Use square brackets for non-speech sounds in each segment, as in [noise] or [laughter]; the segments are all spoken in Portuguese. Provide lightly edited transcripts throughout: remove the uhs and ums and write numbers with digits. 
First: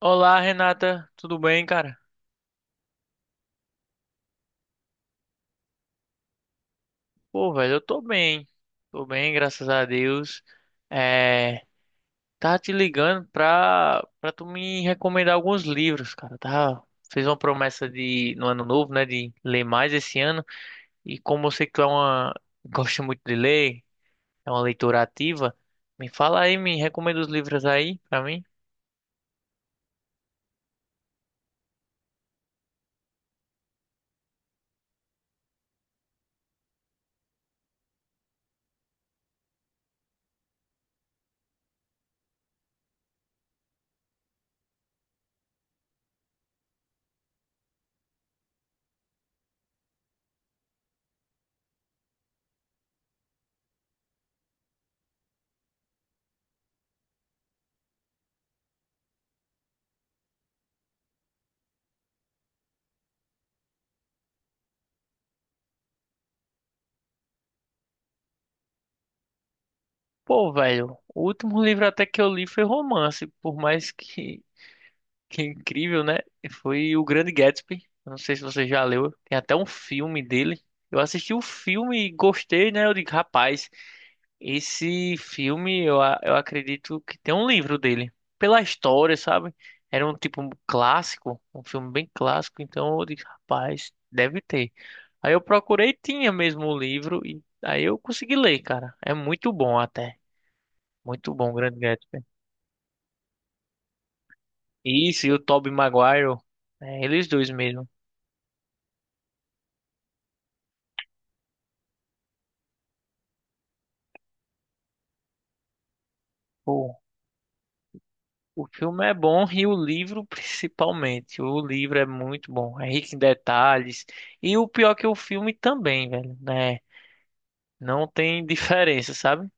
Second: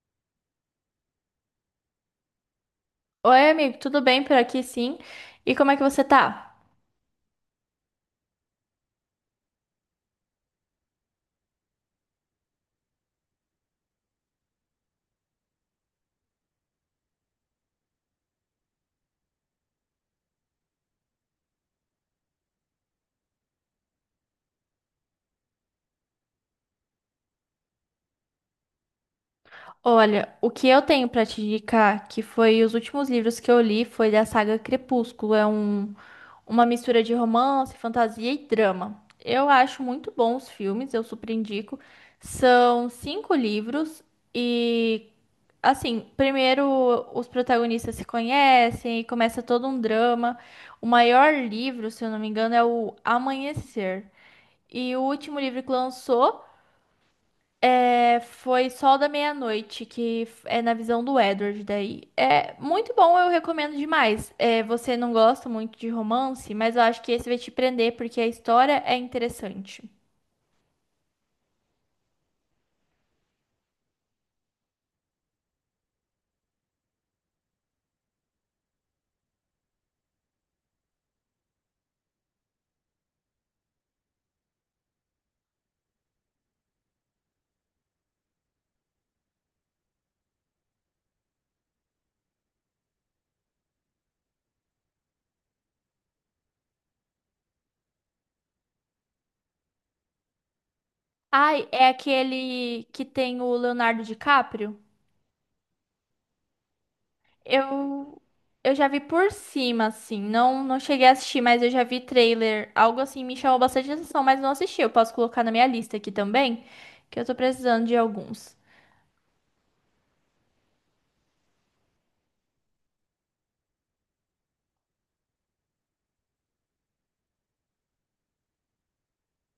Olá, Renata, tudo bem, cara? Oi, amigo, tudo bem por aqui, sim? E como é que você tá? Pô, velho, eu tô bem. Tô bem, graças a Deus. É, tá te ligando pra tu me recomendar alguns livros, cara, tá? Fez uma promessa de no ano novo, né, de ler mais esse ano. E como eu sei que tu é uma gosta muito de ler, é uma leitora ativa, me fala aí, me recomenda os livros aí pra mim. Olha, o que eu tenho pra te indicar, que foi os últimos livros que eu li, foi da saga Crepúsculo. Uma mistura de romance, fantasia e drama. Eu acho muito bons os filmes, eu super indico. São 5 livros e, assim, primeiro os protagonistas se conhecem e começa todo um drama. O maior livro, se eu não me engano, é o Amanhecer. E o último livro que lançou. É, foi Sol da Meia-Noite, é na visão do Edward daí. É muito bom, eu recomendo demais. É, você não gosta muito de romance, mas eu acho que esse vai te prender porque a história é interessante. Pô, velho, o último livro até que eu li foi romance, por mais que é incrível, né? Foi o Grande Gatsby. Eu não sei se você já leu. Tem até um filme dele. Eu assisti o filme e gostei, né? Eu digo, rapaz, esse filme eu acredito que tem um livro dele. Pela história, sabe? Era um tipo um clássico, um filme bem clássico. Então eu disse, rapaz, deve ter. Aí eu procurei, tinha mesmo o livro. E aí eu consegui ler, cara. É muito bom até. Muito bom, o Ai, Grande é Gatsby. aquele que tem o Leonardo DiCaprio? Isso, e o Tobey Maguire. É, eles dois mesmo. Eu eu já vi por cima assim, não cheguei a assistir, mas eu já vi trailer, algo assim me chamou bastante atenção, mas não assisti. Eu posso colocar na minha lista aqui também, Pô, que eu tô precisando de alguns. O filme é bom e o livro principalmente. O livro é muito bom, é rico em detalhes. E o pior que o filme também, velho, né? Não tem [laughs] diferença, sabe?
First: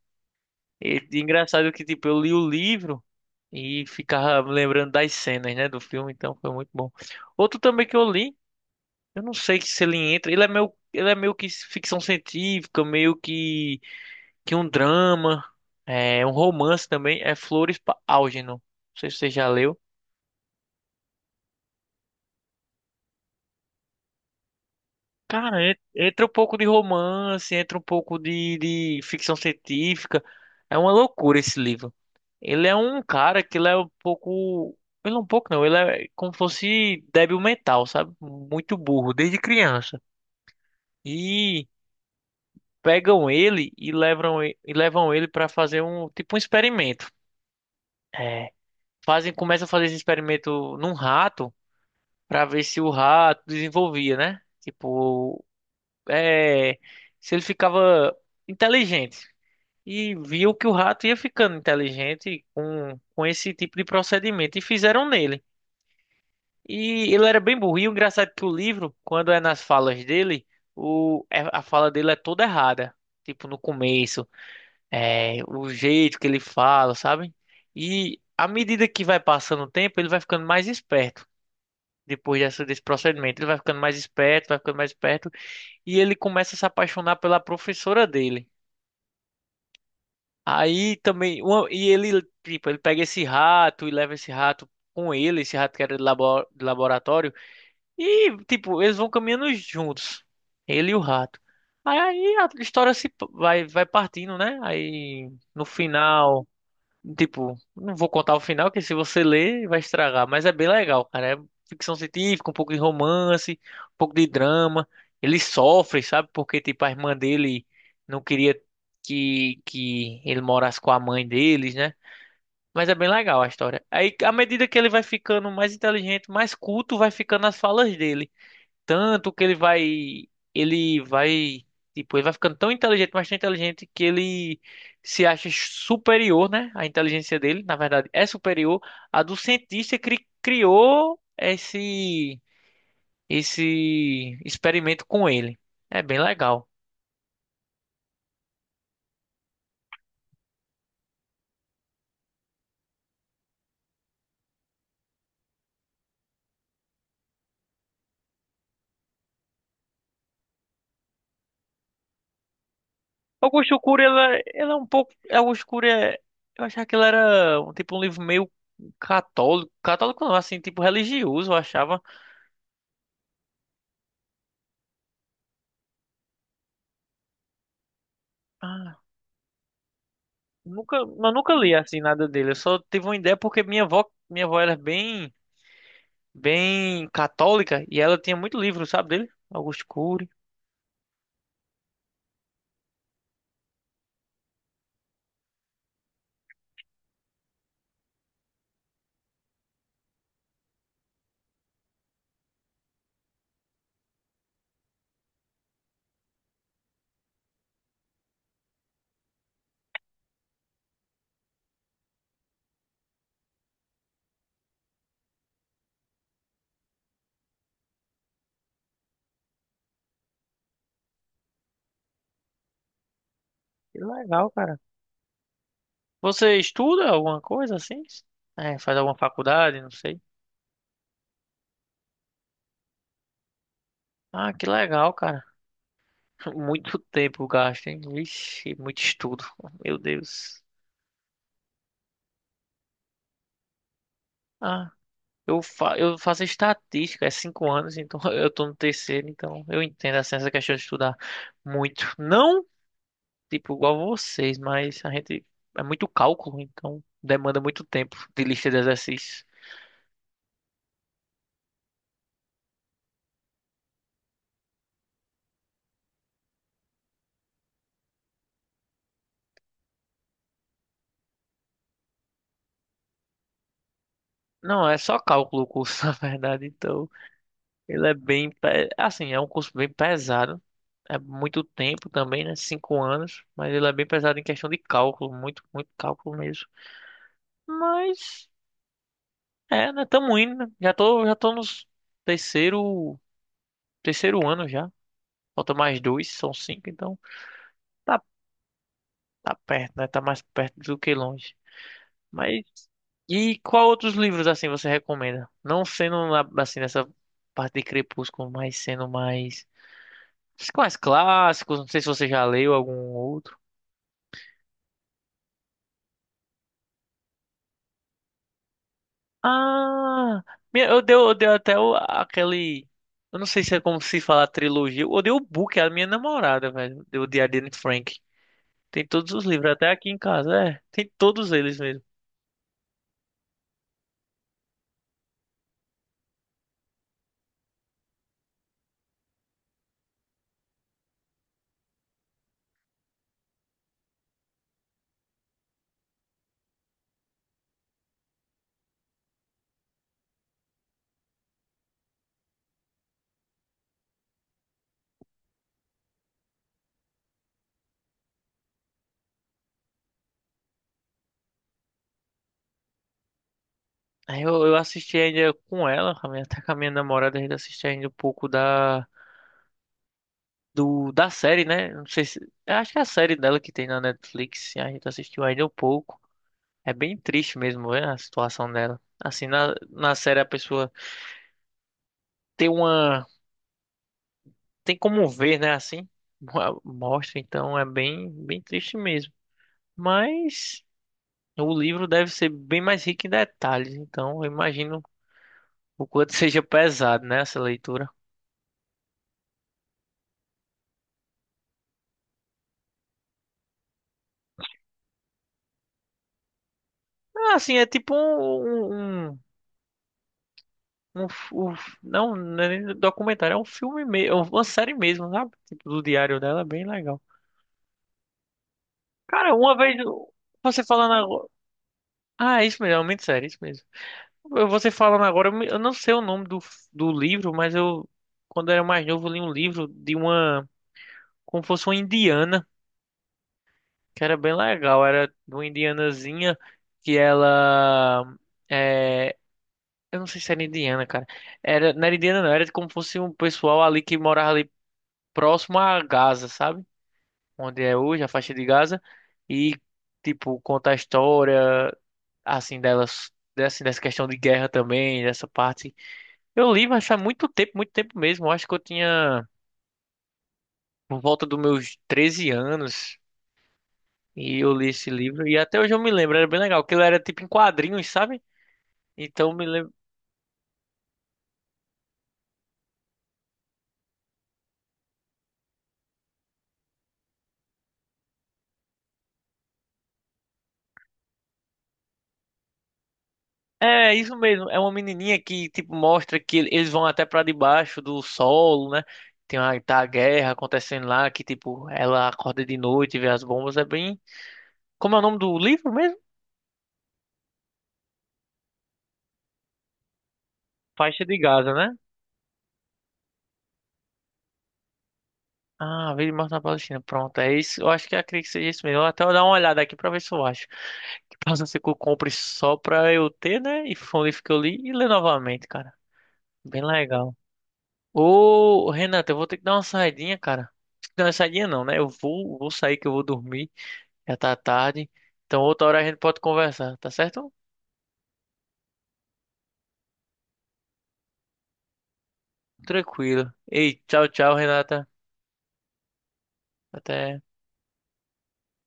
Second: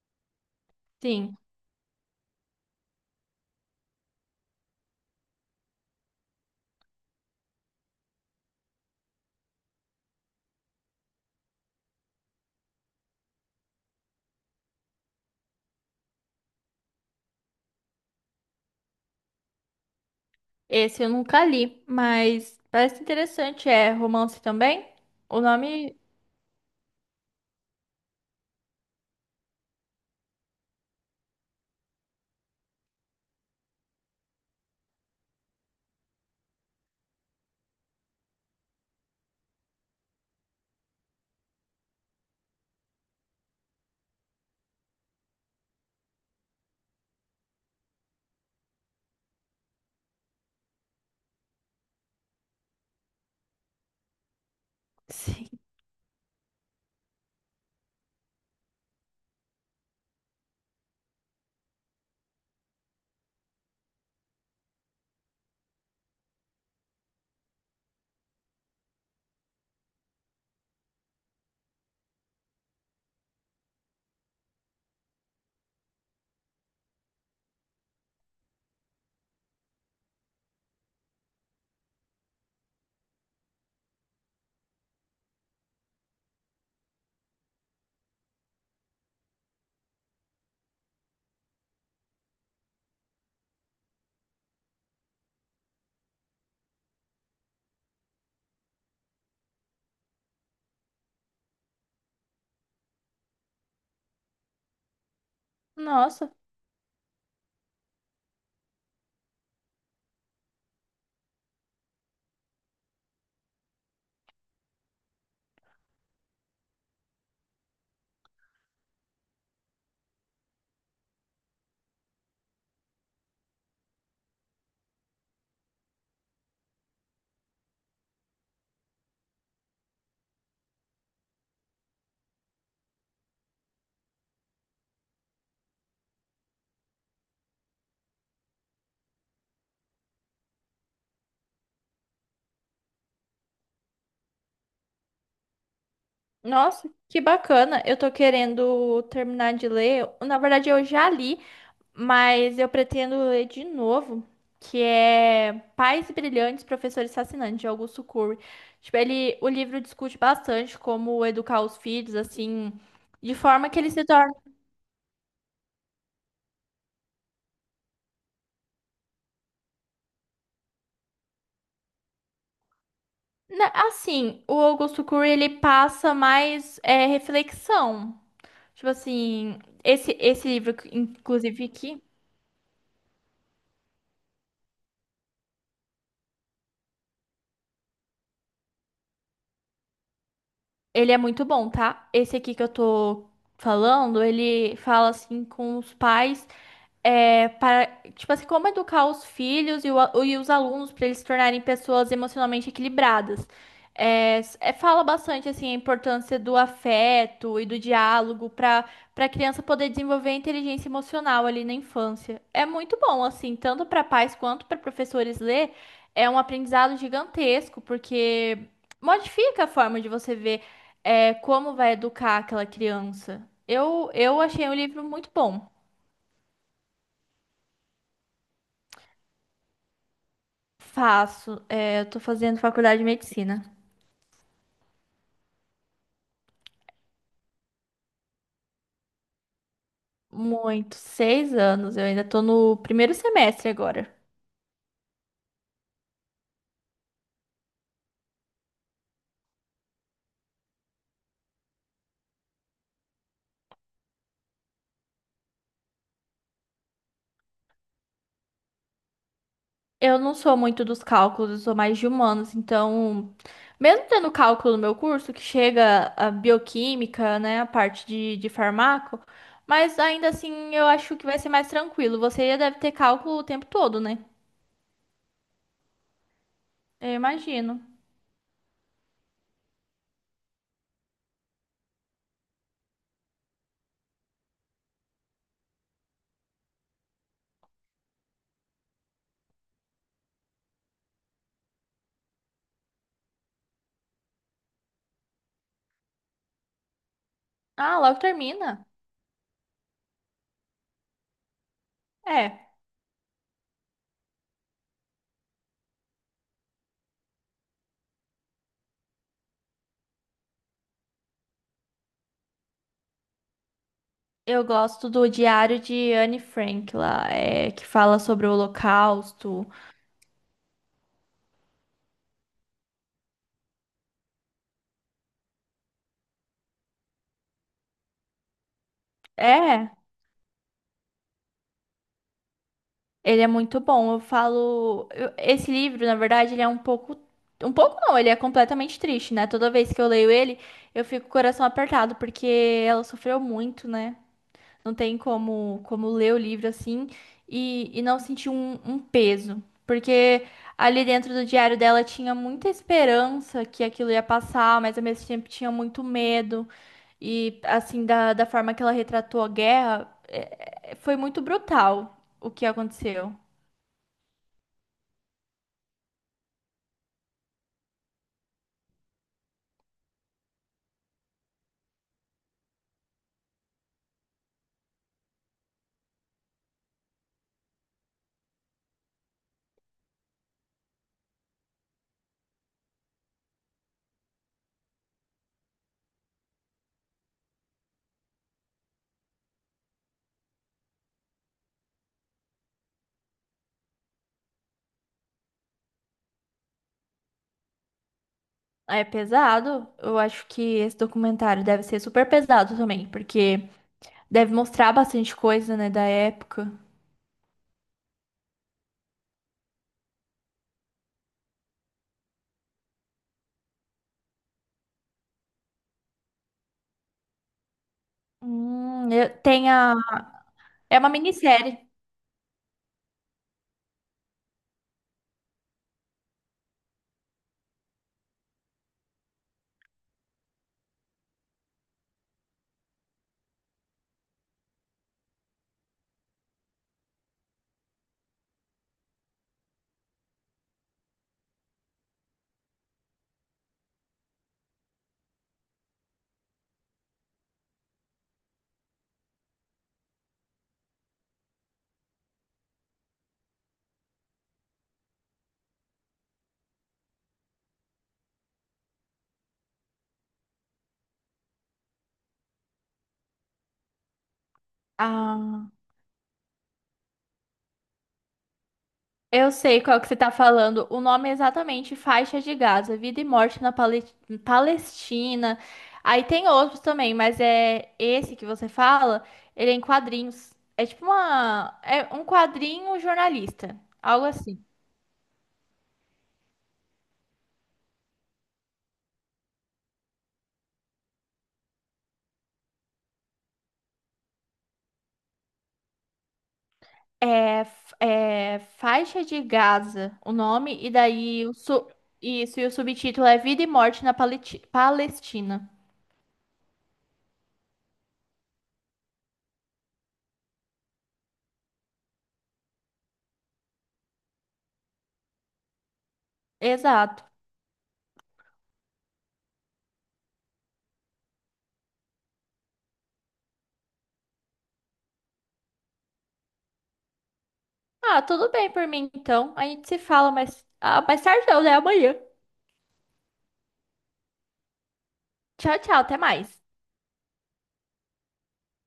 E Sim. engraçado que, tipo, eu li o livro e ficava lembrando das cenas, né, do filme, então foi muito bom. Outro também que eu li, eu não sei se ele entra, ele é meio que ficção científica, meio que um drama, é um romance também, é Flores para Algernon. Não sei se você já leu. Esse eu nunca li, mas parece interessante. É romance também? O Cara, nome. entra um pouco de romance, entra um pouco de ficção científica. É uma loucura esse livro. Ele é um cara que ele é um pouco. Ele é um pouco não, ele é como se fosse débil mental, sabe? Muito burro, desde criança. E pegam ele e levam, e levam ele para fazer um tipo um experimento. É, fazem, começam a fazer esse experimento num rato para ver se o rato desenvolvia, né? Tipo, Sim. é, se ele ficava inteligente. E viu que o rato ia ficando inteligente com esse tipo de procedimento e fizeram nele. E ele era bem burro. E o engraçado é que o livro, quando é nas falas dele, a fala dele é toda errada. Tipo, no começo, é, o jeito que ele fala, sabe? E à medida que vai passando o tempo, ele vai ficando mais esperto. Depois dessa, desse procedimento, ele vai ficando mais esperto, vai ficando mais esperto. E ele começa a se apaixonar pela professora dele. Aí também, e ele, tipo, ele pega esse rato e leva esse rato com ele, esse rato que era de de laboratório, e, tipo, eles vão caminhando juntos, ele e o rato. Aí a história se p- vai, vai partindo, né? Aí, no Nossa, final. Tipo, não vou contar o final, que se você ler vai estragar, mas é bem legal, cara. É ficção científica, um pouco de romance, um pouco de drama. Ele sofre, sabe? Porque, tipo, a irmã dele não queria que ele morasse com a mãe deles, né? Mas é bem legal a história. Aí, à medida que ele vai ficando mais inteligente, mais culto, vai ficando as falas dele tanto que ele vai, tipo, ele vai ficando tão inteligente, mas tão inteligente que ele se acha superior, né? A inteligência dele, na verdade, é superior à do cientista que criou esse experimento com ele. É bem legal. nossa, que bacana. Eu tô querendo terminar de ler. Na verdade, eu já li, mas eu pretendo ler de novo. Que é Pais Brilhantes, Professores Fascinantes, de Augusto Cury. Tipo, ele, o livro discute bastante como educar os filhos, assim, de forma Augusto que eles Cury, se tornem. ela é um pouco, Augusto Cury é, eu achava que ele era um tipo um livro meio católico, católico não, assim, tipo religioso, eu achava. Na- Assim, o Augusto Cury, ele passa mais é, reflexão. Tipo Ah, assim, esse livro, nunca, eu nunca inclusive li assim aqui, nada dele. Eu só tive uma ideia porque minha avó era bem, bem católica e ela tinha muito livro, sabe dele? Augusto Cury. ele é muito bom, tá? Esse aqui que eu tô falando, ele fala assim com os pais. É, para, tipo assim, como educar os filhos e, e os alunos para eles se tornarem pessoas emocionalmente equilibradas. É, é, fala bastante assim a importância do afeto e do diálogo para para a criança poder desenvolver a inteligência emocional ali na infância. É muito bom assim, tanto para pais quanto para professores ler, é um aprendizado gigantesco porque modifica a forma de você ver é, como vai educar aquela criança. Que Eu legal, achei o cara. livro muito bom. Você estuda alguma coisa assim? É, faz alguma faculdade, não sei. Faço. É, eu tô fazendo faculdade de medicina. Ah, que legal, cara. [laughs] Muito tempo gasto, hein? Vixe, muito estudo. Meu Deus. Muito. 6 anos. Eu ainda tô no primeiro semestre agora. Ah, eu faço estatística, é 5 anos, então [laughs] eu tô no terceiro, então eu entendo assim, essa questão de estudar muito. Não tipo, igual vocês, mas a gente é muito cálculo, então demanda muito tempo de lista de exercícios. Eu não sou muito dos cálculos, eu sou mais de humanos. Então, mesmo tendo cálculo no meu curso, que chega a bioquímica, né, a parte de farmaco, mas ainda assim eu acho que vai ser mais tranquilo. Você deve ter cálculo o tempo todo, né? Não, é só cálculo o curso, [laughs] na verdade, então Eu imagino. ele é bem, assim, é um curso bem pesado. É muito tempo também, né? 5 anos, mas ele é bem pesado em questão de cálculo, muito, muito cálculo mesmo. Mas, é, né? Tamo indo, né? Já tô nos terceiro, terceiro ano já. Falta mais dois, são 5, então Ah, logo tá, termina. tá perto, né? Tá mais perto do que longe. Mas É. e qual outros livros assim você recomenda? Não sendo assim nessa parte de Crepúsculo, mas sendo mais clássicos. Não sei se você já leu algum outro. Eu gosto do Diário de Anne Frank lá, é, que fala sobre o Holocausto. Ah, eu dei até aquele. Eu não sei se é como se fala trilogia. Eu dei o book à minha namorada, velho. Deu o de Anne Frank. Tem todos os livros, É, até aqui em casa. É, tem todos eles mesmo. ele é muito bom. Eu falo, esse livro, na verdade, ele é um pouco não, ele é completamente triste, né? Toda vez que eu leio ele, eu fico com o coração apertado porque ela sofreu muito, né? Não tem como, como ler o livro assim e não sentir um, um peso. Porque ali dentro do diário dela tinha muita esperança que aquilo ia passar, mas ao mesmo tempo tinha muito medo. E assim, da, da forma que ela retratou a guerra, foi muito brutal o que aconteceu. Eu assisti ainda com ela, com a até com a minha namorada, a gente assistiu ainda um pouco da. Do da série, né? Não sei se, eu acho que é a série dela que tem na Netflix, a gente assistiu ainda um pouco. É bem triste mesmo, né, a situação dela. Assim, na série a pessoa tem uma tem como ver, né, assim, [laughs] mostra, então é bem bem triste mesmo. Mas o livro deve ser bem mais rico em detalhes, então eu imagino o quanto [laughs] seja pesado, né, essa leitura. É pesado. Eu acho que esse documentário deve ser super pesado também, porque deve mostrar bastante coisa, né, da época. Ah, assim, é tipo um não, não é nem um documentário, é um filme mesmo, uma série mesmo, sabe? Tipo, do diário dela, é bem legal. Cara, Tem a... você É uma falando agora. minissérie. Ah, é isso mesmo, é muito sério, isso mesmo. Você falando agora, eu não sei o nome do, do livro, mas eu, quando eu era mais novo, eu li um livro de uma, como fosse uma indiana, que era bem legal. Era de uma indianazinha que ela. É, eu não sei se era indiana, cara. Era, não era indiana, não, era como fosse um pessoal ali que morava ali. Próximo a Gaza, sabe? Onde é hoje a faixa de Gaza e tipo conta a história assim delas, assim dessa questão de guerra também, dessa parte. Eu li, mas faz muito tempo mesmo. Eu acho que eu tinha por volta dos meus 13 anos e eu li esse livro e Ah, até hoje eu me lembro, era bem legal, porque ele era tipo em quadrinhos, sabe? eu Então me sei lembro. qual que você tá falando. O nome é exatamente Faixa de Gaza, Vida e Morte na Palestina. Aí tem outros também, mas é esse que você fala, ele é em quadrinhos. É tipo uma, é um quadrinho jornalista, É, algo isso assim. mesmo. É uma menininha que, tipo, mostra que eles vão até pra debaixo do solo, né? Tem uma, tá a guerra acontecendo lá, que, tipo, ela acorda de noite e vê as bombas. É bem... Como é o nome do livro mesmo? É, é Faixa de Gaza, o nome, e Faixa de daí Gaza, né? isso, e o subtítulo é Vida e Morte na Palestina. Ah, Vida e Morte na Palestina. Pronto, é isso. Eu acho que acredito que seja isso mesmo. Eu até vou dar uma olhada aqui pra ver se eu acho. Que possa ser que eu compre só pra eu ter, né? E foi um livro que eu li e ler novamente, cara. Bem Exato. legal. Ô, Renata, eu vou ter que dar uma saidinha, cara. Não, saidinha não, né? Vou sair que eu vou dormir. Já tá tarde. Então outra hora a gente pode conversar, tá certo? Ah, tudo bem por mim então. A gente se fala mais, ah, mais tarde, não, né? Amanhã. Tranquilo. Ei, tchau, tchau, Renata. Tchau, tchau, até mais. Até.